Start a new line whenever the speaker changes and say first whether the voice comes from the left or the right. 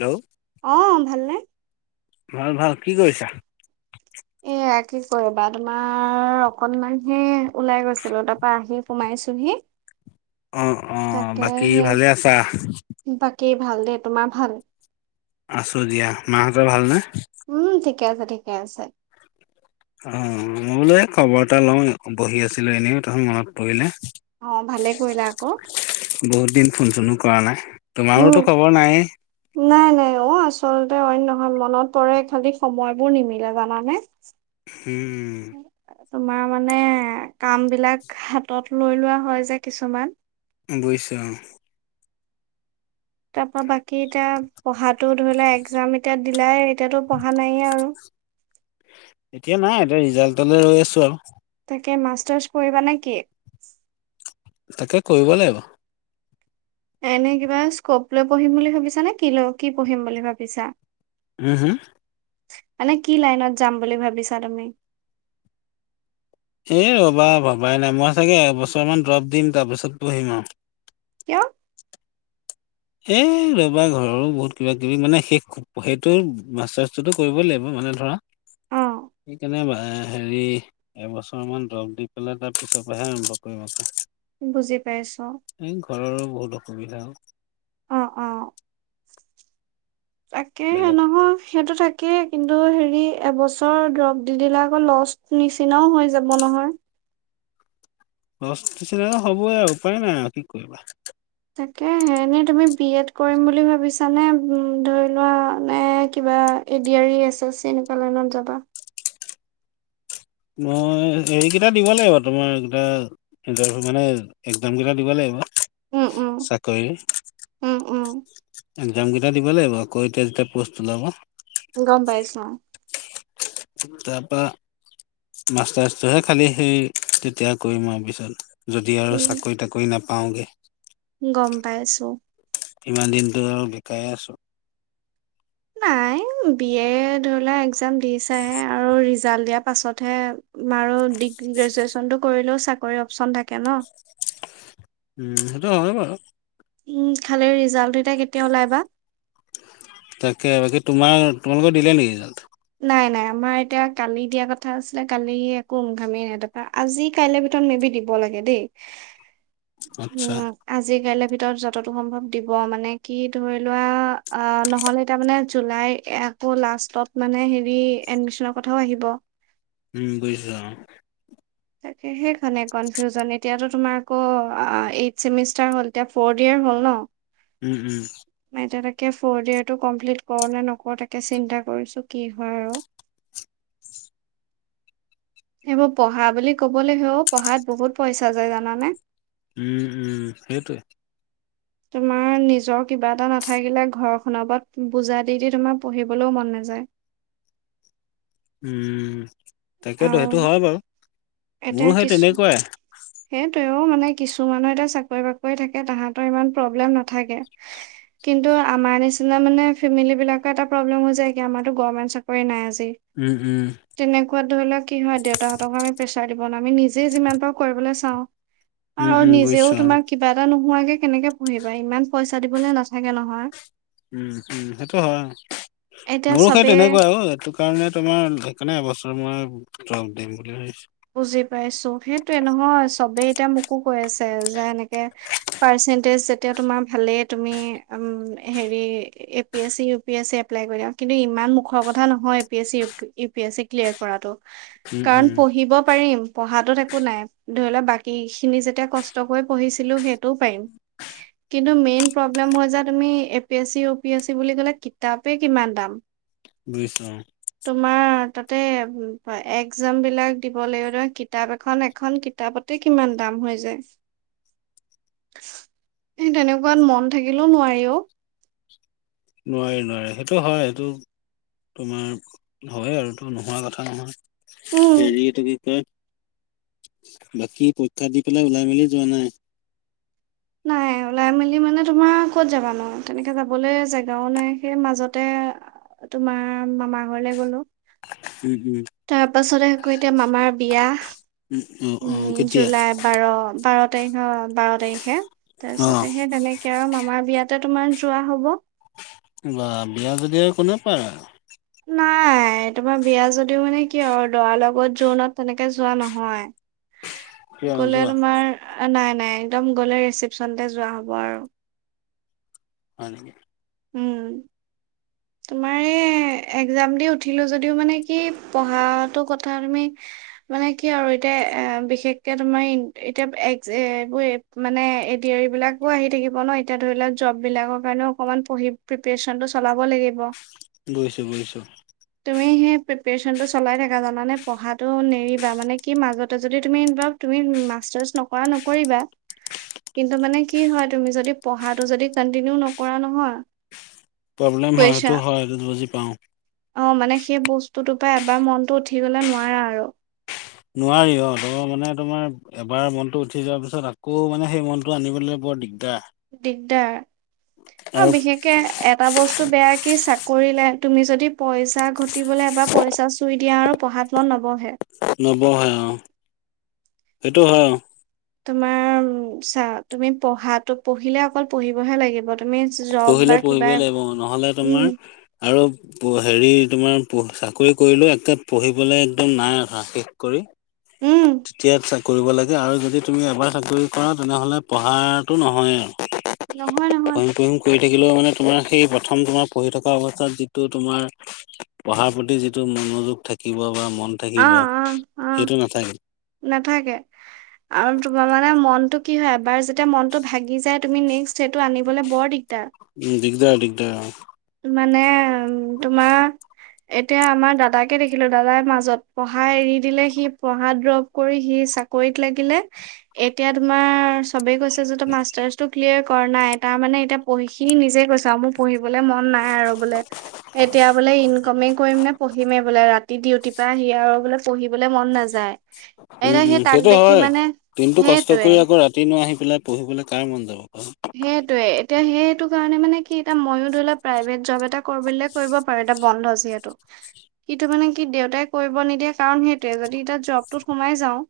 left: Hello.
right: অ', ভালনে?
left: ভাল ভাল, কি কৰিছা?
right: এয়া কি কৰিবা তোমাৰ অকনমান হি ওলাই গৈছিলো তাৰপা আহি সোমাইছোহি।
left: অ', - অ',
right: তাকে
left: বাকী
right: সেই
left: ভালে আছা?
right: বাকী ভাল দে, তোমাৰ ভাল?
left: আছোঁ দিয়া, মাহঁতৰ ভালনে?
right: উম ঠিকে আছে, ঠিকে আছে।
left: অহ', মই বোলো এই খবৰ এটা লওঁ, বহি আছিলো এনেই তথত মনত পৰিলে।
right: অ', ভালে কৰিলা আকৌ।
left: বহুত দিন ফোন চোনো কৰা নাই,
right: উম।
left: তোমাৰোতো খবৰ নাই এ।
right: নাই নাই, অ'। অ', আচলতে অইন নহয়, মনত পৰে খালি সময়বোৰ নিমিলে জানানে!
left: উম।
right: তোমাৰ মানে, কাম বিলাক হাতত লৈ লোৱা হয় যে কিছুমান।
left: বুজিছো অ'।
right: তাৰ পৰা বাকী এতিয়া, পঢ়াতো ধৰি লোৱা একজাম এতিয়া দিলাই এতিয়াতো পঢ়া নাই আৰু!
left: এতিয়া নাই এতিয়া ৰিজাল্টলৈ ৰৈ আছো আৰু।
right: তাকে মাষ্টাৰ্চ কৰিবা নে কি?
left: তাকে কৰিব লাগিব।
right: এনে কিবা স্কপ লৈ পঢ়িম বুলি ভাবিছা নে কি লৈ কি পঢ়িম বুলি ভাবিছা?
left: উম, হুম!
right: মানে কি লাইনত যাম বুলি ভাবিছা তুমি?
left: এ ৰবা ভবাই নাই মই চাগে এবছৰ মান ড্ৰপ দিম তাৰপিছত পঢ়িম আৰু।
right: কিয়?
left: এ ৰবা ঘৰৰো বহুত কিবা কিবি মানে সেই সেইটো মষ্টাৰ্চ টো টো কৰিবই লাগিব মানে ধৰা
right: অ
left: সেইকাৰণে বা হেৰি এবছৰ মান দ্ৰৱ দি পেলাই তাৰ পিছৰ পৰাহে আৰম্ভ কৰিম আকৌ।
right: বুজি পাইছো
left: এই ঘৰৰো বহুত অসুবিধা
right: অ অ তাকে হে
left: বেলেগ
right: নহয় সেইটো থাকেই কিন্তু হেৰি এবছৰ দ্ৰৱ দি দিলে আকৌ লষ্ট নিচিনাও হৈ যাব নহয়
left: লচ কিছুমান হ'বই আৰু উপায় নাই আৰু কি কৰিবা
right: তাকে হে এনে তুমি বি এড কৰিম বুলি ভাবিছানে ধৰি লোৱা নে কিবা A D R ৰী S S C এনেকুৱা লাইনত যাবা
left: মই হেৰিকেইটা দিব লাগিব তোমাৰ কেইটা ইণ্টাৰভিউ মানে এক্জাম কেইটা দিব লাগিব
right: উম উম
left: চে কৰি
right: উম উম
left: এক্জাম কেইটা দিব লাগিব আকৌ এতিয়া যেতিয়া পোষ্ট ওলাব
right: গম পাইছো
left: তাপা মাষ্টাৰছটোহে খালি সেই তেতিয়া কৰিম আৰু পিছত যদি আৰু
right: উম
left: চাকৰি তাকৰি নাপাওঁগে
right: গম পাইছো।
left: ইমান দিনতো আৰু বেকাৰে আছো
right: নাই বি এ ধৰিলোৱা এক্জাম দিচাহে আৰু ৰিজাল্ট দিয়া পাছতহে আৰু ডিগ্ৰী গ্ৰেজুৱেচন টো কৰিলেও চাকৰি অপচন থাকে ন
left: উম সেইটো হয় বাৰু
right: উম খালি ৰিজাল্টটো এতিয়া কেতিয়া ওলাই বা
left: তাকে বাকী তোমাৰ তোমালোকৰ দিলে নেকি ৰিজাল্ট
right: নাই নাই আমাৰ এতিয়া কালি দিয়া কথা আছিলে কালি একো উম-ঘামেই নাই তাৰ পা আজি কাইলে ভিতৰত মে বি দিব লাগে দেই
left: [unintelligible] আচ্ছা,
right: [unintelligible] আজি কাইলেৰ ভিতৰত যততো সম্ভৱ দিব মানে কি ধৰি লোৱা আ নহ'লে এতিয়া মানে জুলাই এ আকৌ লাষ্টত মানে হেৰি এডমিশনৰ কথাও আহিব
left: উম বুজিছো অ
right: তাকে সেইখনে কনফিউজন এতিয়াতো তোমাৰ আকৌ এইট চেমিষ্টাৰ হল এতিয়া ফ'ৰ্থ ইয়েৰ হ'ল ন
left: উম উম
right: মই এতিয়া তাকে ফৰ্থ ইয়েৰটো কমপ্লিট কৰো নে নকৰো তাকে চিন্তা কৰিছো কি হয় আৰু এইবোৰ পঢ়া বুলি কবলেহে অ পঢ়াত বহুত পইচা যায় জানানে
left: উম উম সেইটোৱে
right: তোমাৰ নিজৰ কিবা এটা নাথাকিলে ঘৰখনৰ ওপত বুজা দি দি তোমাৰ পঢ়িবলৈও মন নাযায়
left: উম তাকেতো
right: আৰু
left: সেইটো হয় বাৰু মোৰো সেই তেনেকুৱাই
right: সেইটোৱে অ মানে কিছুমানৰ এতিয়া চাকৰি বাকৰি থাকে তাহাঁতৰ ইমান প্ৰব্লেম নাথাকে কিন্তু আমাৰ নিচিনা মানে ফেমিলী বিলাকৰ এটা প্ৰব্লেম হৈ যায় কি আমাৰতো গভৰ্মেণ্ট চাকৰি নাই আজি
left: উম হুম
right: তেনেকুৱাত ধৰি লওক কি হয় দেউতাহঁতক আমি প্ৰেছাৰ দিব নোৱাও আমি নিজে যিমান পাৰো কৰিবলে চাওঁ
left: উম
right: আৰু
left: উম
right: নিজেও
left: বুজিছো অ।
right: তোমাৰ কিবা এটা নোহোৱাকে কেনেকে পঢ়িবা ইমান পইচা দিবলে নাথাকে নহয়
left: উম হুম সেইটো হয়
right: এতিয়া
left: মোৰো সেই
right: চবে
left: তেনেকুৱাই অ এইটো সেই কাৰণে তোমাৰ সেইকাৰণে এবছৰ মই দ্ৰপ দিম বুলি ভাবিছো
right: বুজি পাইছো সেইটোয়ে নহয় চবেই এতিয়া মোকো কৈ আছে যে এনেক পাৰ্চন্টেজ যেতিয়া তোমাৰ ভালেই, তুমি উম হেৰি A P S C, U P S C apply কৰি দিয়া। কিন্তু ইমান মুখৰ কথা নহয় A P S C, U P S C clear কৰাটো।
left: উম
right: কাৰণ
left: উম
right: পঢ়িব পাৰিম পঢ়াতোত একো নাই, ধৰি লোৱা বাকী খিনি যেতিয়া কষ্ট কৰি পঢ়িছিলো সেইটোও পাৰিম। কিন্তু মেইন প্ৰব্লেম হৈ যায়, তুমি A P S C, U P S C বুলি কলে, কিতাপেই কিমান দাম।
left: বুজিছো অঁ।
right: তোমাৰ তাতে একজাম বিলাক দিব লাগিব ধ কিতাপ এখন, এখন কিতাপতে কিমান দাম হৈ যায়। সে তেনেকুৱাত মন থাকিলেও নোৱাৰি অঁ।
left: নোৱাৰি নোৱাৰি সেইটো হয়, সেইটো তোমাৰ হয় আৰু টো নোহোৱা কথা নহয়।
right: উম।
left: হেৰি এইটো কি বাকী পৰীক্ষা দি পেলাই ওলাই মেলি যোৱা নাই?
right: নাই উলা চাই মেলি মানে তোমাৰ ক'ত যাবা নো, তেনেকে যাবলে জেগাও নাই, সেই মাজতে তোমাৰ মামা ঘৰলে গলো।
left: উম ' উম '।
right: তাৰ পাছতে আকৌ এতিয়া মামাৰ বিয়া।
left: উম অ অ
right: উম'
left: কেতিয়া
right: জুলাই বাৰ, বাৰ তাৰিখ বাৰ তাৰিখে, তাৰ
left: অ
right: পিছতে সে তেনেকে কেবাৰে মামাৰ বিয়াতে তোমাৰ যোৱা হ'ব।
left: বা বিয়া যদি আৰু কোনে পায়।
right: নাই তোমাৰ বিয়া যদিও মানে কি আৰু, দৰা লগত জোৰনত তেনেকে যোৱা নহয়।
left: কিয়
right: গলে
left: নোযোৱা
right: তোমাৰ নাই নাই একদম গ'লে ৰিচিপচনতে যোৱা হ'ব আৰু।
left: হয় নিকি।
right: উম। তোমাৰ এই একজাম দি উঠিলো যদিও মানে কি, পঢ়াটো কথা তুমি মানে কি আৰু এতিয়া এ বিশেষকে তোমাৰ এতিয়া এইবোৰে মানে এডি- আৰ -ই বিলাকো আহি থাকিব ন, এতিয়া ধৰি লওঁ জব বিলাকৰ কাৰণেও অকমান পঢ়ি প্ৰিপেচনটো চলাব লাগিব।
left: বুইছো, বুইছোঁ।
right: তুমি সেই প্ৰিপেচনটো চলাই থাকা জানা নে, পঢ়াটো নেৰিবা মানে কি মাজতে যদি তুমি বা তুমি মাষ্টাৰ্চ নকৰা নকৰিবা। কিন্তু মানে কি হয়, তুমি যদি পঢ়াটো যদি কন্টিনিউ নকৰা নহয়।
left: প্ৰব্লেম হয়,
right: কৈছা
left: সেইটো হয়, সেইটো বুজি পাওঁ।
right: অ মানে সেই বস্তুটোৰ পৰা এবাৰ মনটো উঠি গলে নোৱাৰে আৰু।
left: নোৱাৰি অ তাপা মানে তোমাৰ এবাৰ মনটো উঠি যোৱাৰ পিছত, আকৌ মানে সেই মনটো আনিবলে বৰ দিগদাৰ।
right: দিগদাৰ, অ
left: আৰু
right: বিশেষকে এটা বস্তু বেয়া কি চাকৰি লাইন, তুমি যদি পইচা ঘটিবলে বা পইচা চুই দিয়া আৰু পঢ়াত মন নবহে।
left: নবহে অ, সেইটো হয় অ।
right: তোমাৰ চা, তুমি পঢ়াত, পঢ়িলে অকল পঢ়িবহে লাগিব। তুমি জব
left: পঢ়িলে
right: বা কিবা
left: পঢ়িবই লাগিব, নহলে
right: উম
left: তোমাৰ আৰু হেৰি তোমাৰ চাকৰি কৰিলে, একে পঢ়িবলে একদম নাই আশা শেষ কৰি।
right: উম
left: তেতিয়া কৰিব লাগে আৰু যদি তুমি এবাৰ চাকৰি কৰা তেনেহ'লে পঢ়াটো নহয়েই।
right: নহয়, নহয়।
left: কৰি থাকিলেও মানে তোমাৰ সেই প্ৰথম তোমাৰ পঢ়ি থকা অৱস্থাত যিটো তোমাৰ। পঢ়াৰ প্ৰতি যিটো মনোযোগ থাকিব বা মন
right: অ
left: থাকিব
right: অ অ
left: সেইটো নাথাকে।
right: নাথাকে। আৰু তোমাৰ মানে মনটো কি হয় এবাৰ যেতিয়া মনটো ভাগি যায় তুমি নেক্সট সেইটো আনিবলৈ বৰ দিগদাৰ।
left: উম দিগদাৰ দিগদাৰ অ,
right: মানে উ তোমাৰ, এতিয়া আমাৰ দাদাকে দেখিলো দাদাৰ মাজত পঢ়া এৰি দিলে সি পঢ়া দ্ৰৱ কৰি সি চাকৰিত লাগিলে এতিয়া তোমাৰ, সবেই কৈছে যত মাষ্টাৰছ টো ক্লিয়াৰ কৰা নাই তাৰ মানে এতিয়া পঢ়ি নিজে কৈছ আৰু মোৰ পঢ়িব মন নাই আৰু বোলে এতিয়া বোলে ইনকমে কৰিম নে পঢ়িমেই বোলে ৰাতি, ডিউটিৰ পৰা আহি সি আৰু বোলে পঢ়িবলৈ মন নাযায়।
left: উম
right: এতিয়া
left: উম
right: সেই তাক
left: সেইটো
right: দেখি
left: হয়
right: মানে
left: দিনটো কষ্ট
right: সেইটোৱে
left: কৰি আকৌ ৰাত দিন আহি পেলাই পঢ়িবলৈ কাৰ মন যাব ক
right: সেইটোৱে এতিয়া সেইটো কাৰণে মানে কি এতিয়া মইও ধৰি লোৱা প্ৰাইভেট জব এটা কৰিবলে। কৰিব পাৰে এটা বন্ধ আছে যিহেতু। সেইটো মানে কি দেউতাই কৰিব নিদিয়ে কাৰণ সেইটোৱে যদি এতিয়া জবটোত সোমাই যাওঁ,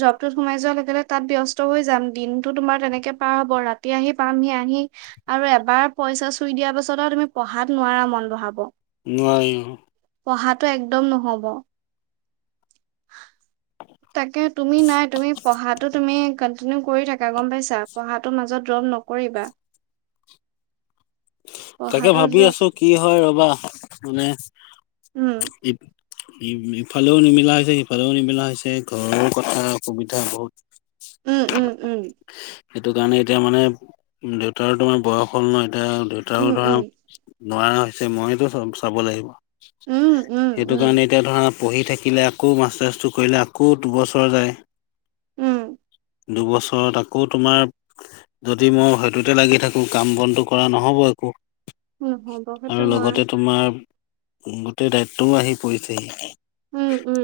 right: জবটোত সোমাই যোৱাৰ লগে লগে তাত ব্যস্ত হৈ যাম দিনতো তোমাৰ তেনেকে পাৰ হ'ব ৰাত তেতিয়াহে পামহি আহি, আৰু এবাৰ পইচা চুই দিয়াৰ পাছত আৰু তুমি পঢ়াত নোৱাৰা মন বঢ়াব।
left: নোৱাৰি অ,
right: পঢ়াটো একদম নহব। তাকে তুমি নাই তুমি পঢ়া তুমি কন্টিনিউ কৰি থাকা গম পাইছা পঢ়াটো মাজত ড্ৰপ নকৰিবা।
left: [inaudible] তাকে
right: পঢ়াটো
left: ভাবি
right: ড্ৰপ
left: আছো কি হয় ৰবা মানে,
right: উম
left: ইফালেও নিমিলা হৈছে সিফালেও নিমিলা হৈছে ঘৰৰ কথা অসুবিধা বহুত,
right: উম উম উম,
left: সেইটো কাৰণে এতিয়া মানে দেউতাৰ তোমাৰ বয়স হ'ল ন এতিয়া দেউতাও
right: উম
left: ধৰা।
right: উম
left: নোৱাৰা হৈছে মইতো চব চাব লাগিব
right: উম উম
left: সেইটো
right: উম
left: কাৰণে এতিয়া ধৰা, পঢ়ি থাকিলে আকৌ মাষ্টাৰ্ছটো কৰিলে আকৌ দুবছৰ যায়।
right: উম,
left: দুবছৰত আকৌ তোমাৰ যদি মই সেইটোতে লাগি থাকোঁ কাম বনটো কৰা নহ'ব।
right: নহব সেইটো
left: আৰু
right: হয়
left: লগতে তোমাৰ। গোটেই দায়িত্বও আহি পৰিছেহি
right: উম উম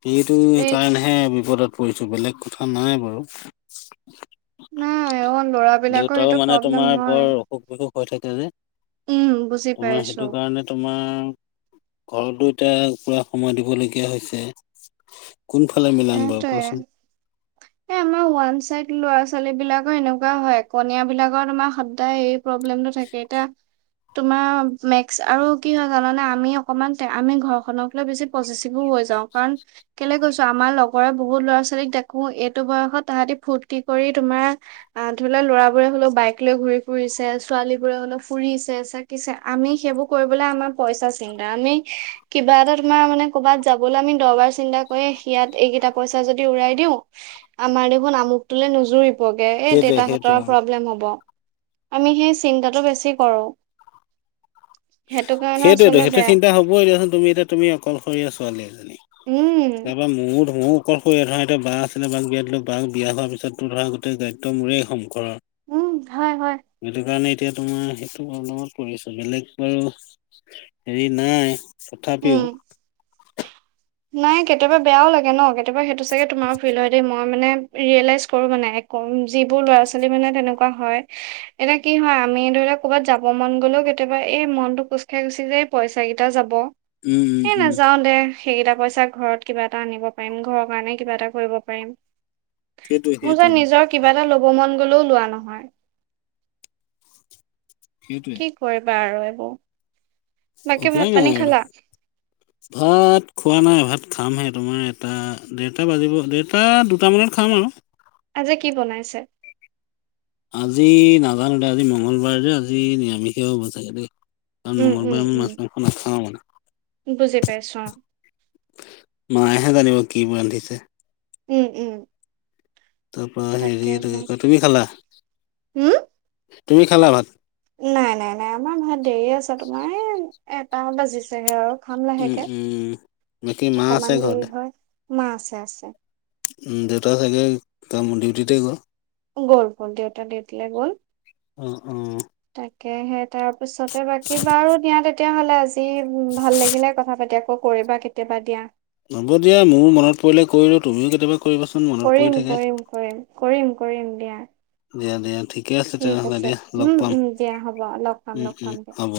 left: সেইটো
right: এই
left: কাৰণে, [unintelligible] বিপদত পৰিছো বেলেগ কথা নাই বাৰু
right: নাই অ ল'ৰাবিলাকৰ
left: দেউতাও
right: সেইটো
left: মানে
right: প্ৰব্লেম
left: তোমাৰ
right: হয়
left: বৰ। অসুখও হৈ থাকে যে
right: উম বুজি
left: তোমাৰ সেইটো
right: পাইছো
left: কাৰণে। তোমাৰ ঘৰ দুটা পুৰা সময় দিবলগীয়া হৈছে। কোনফালে মিলাম বাৰু
right: সেইটোয়ে
left: কোৱাচোন।
right: এ আমাৰ ওৱান চাইড ল'ৰা-ছোৱালী বিলাকৰ এনেকুৱা হয় কনিয় বিলাকৰ তোমাৰ সদায় এই, প্ৰব্লেমটো থাকে এতিয়া। তোমাৰ মেক্স আৰু কি হয় জানানে আমি অকণমান আমি ঘৰখনক লৈ বেছি। পচেচিপও হৈ যাও কাৰণ কেলে কৈছো আ আমাৰ লগৰ বহুত ল'ৰা-ছোৱালীক দেখো এইটো বয়সত তাহাঁতি ফূৰ্তি কৰি তোমাৰ। আহ ধৰি লোৱা লৰাবোৰে হলেও বাইক লৈ ঘূৰি ফুৰিছে ছোৱালী বোৰে হলে ফুৰিছে পছে আমি সেইবোৰ কৰিবলৈ আমাৰ পইচা চিন্তা আমি কিবা এটা তোমাৰ মানে। ক'ৰবাত যাবলৈ আমি দহবাৰ চিন্তা কৰি ইয়াত এইকেইটা পইচা যদি উৰাই দিওঁ। আমাৰ দেখোন আমুকটোলৈ নোযুৰি বৰগে এই
left: সেইটোৱে
right: দেতাহঁতৰ
left: সেইটোৱে অ
right: প্ৰব্লেম হ'ব। আমি সেই চিন্তাটো বেছি কৰোঁ। সেইটো কাৰণে আচলতে বেয়া।
left: কব দিয়াচোন তুমি এতিয়া তুমি অকলশৰীয়া ছোৱালী।
right: উম
left: তাৰপৰা মও ধও আকলশৰীয়া ধৰা, এতিয়া বা আছিলে বাক বিয়া দিলো। বা বিয়া হোৱাৰ পিছত তো ধৰা গোটেই দায়িত্ব মোৰেই সংসাৰ আও।
right: উম, হয় হয়।
left: সেইটো কাৰণে এতিয়া তোমাৰ সেইটো প্ৰব্লেমত পৰি আছো। বেলেগ বাৰু হেৰি নাই
right: উম
left: তথাপিও
right: নাই কেতিয়াবা বেয়াও লাগে ন'? কেতিয়াবা সেইটো চাগে তোমাৰ ফিল হয় দেই মই মই মানে, ৰিয়েলাইচ কৰো মানে যিবোৰ ল'ৰা-ছোৱালীৰ মানে তেনেকুৱা হয়। এতিয়া কি হয় আমি ধৰি লওক ক'বাত যাব মন গ'লেও কেতিয়াবা এই মনটো কোচ খাই গুচি যায়। এই পইচা কেইটা যাব,
left: উম উম
right: এই
left: উম
right: নাযাও দে। সেইকেইটা পইচা ঘৰত কিবা এটা আনিব পাৰিম, ঘৰৰ কাৰণে কিবা এটা কৰিব পাৰিম।
left: সেইটোৱে
right: মোৰ যে
left: সেইটোৱে
right: নিজৰ কিবা এটা ল'ব মন গলেও লোৱা নহয়।
left: সেইটোৱে।
right: কি কৰিবা আৰু এইবোৰ? বাকী ভাত
left: উপায়
right: পানী
left: নাই আৰু।
right: খালা
left: ভাত খোৱা নাই। ভাত খামহে তোমাৰ এটা, ডেৰটা বাজিব। ডেৰটা দুটামানত খাম আৰু।
right: আজি কি বনাইছে?
left: আজি নাজানো দে। আজি মঙগলবাৰে যে আজি নিৰামিষে হ'ব চাগে দেই। কাৰন
right: উম উম
left: মঙলবাৰে মই
right: উম
left: মাছ মাংস নাখাওঁ
right: বুজি পাইছো অ
left: মানে। মায়েহে জানিব কি ৰান্ধিছে।
right: উম, উম।
left: তাৰপৰা হেৰি এইটো
right: তাকেহে
left: কি কয়? তুমি খালা,
right: উম
left: তুমি খালা ভাত?
right: নাই নাই নাই আমাৰ ভাত দেৰি আছে তোমাৰ এই এটা বাজিছেহে আৰু। খাম
left: উম,
right: লাহেকে।
left: উম। বাকী মা আছে
right: অকমান দেৰি
left: ঘৰতে,
right: হয়। ব মা আছে, আছে।
left: দেউতা চাগে কাম, ডিউটিতে গ'ল?
right: গ'ল, গ'ল। দেউতা ডিউটিলে গ'ল।
left: অঁ, অঁ।
right: তাকে হে তাৰপিছতে বাকী বাৰু দিয়া তে তিয়া হ'লে আজি উম ভাল লাগিলে কথা পাতি আকৌ কৰিবা কেতিয়াবা দিয়া।
left: হ'ব দিয়া। মোৰো মনত পৰিলে কৰিলো। তুমিও কেতিয়াবা কৰিবাচোন ম
right: কৰিম, কৰিম কৰিম। কৰিম, কৰিম দিয়া।
left: দিয়া, দিয়া ঠিকে আছে
right: ঠিক
left: তেনেহ'লে দিয়া লগ
right: উম
left: পাম।
right: উম দিয়া হ'ব লগ পাম
left: উম,
right: লগ
left: উম
right: পাম দিয়া
left: হ'ব।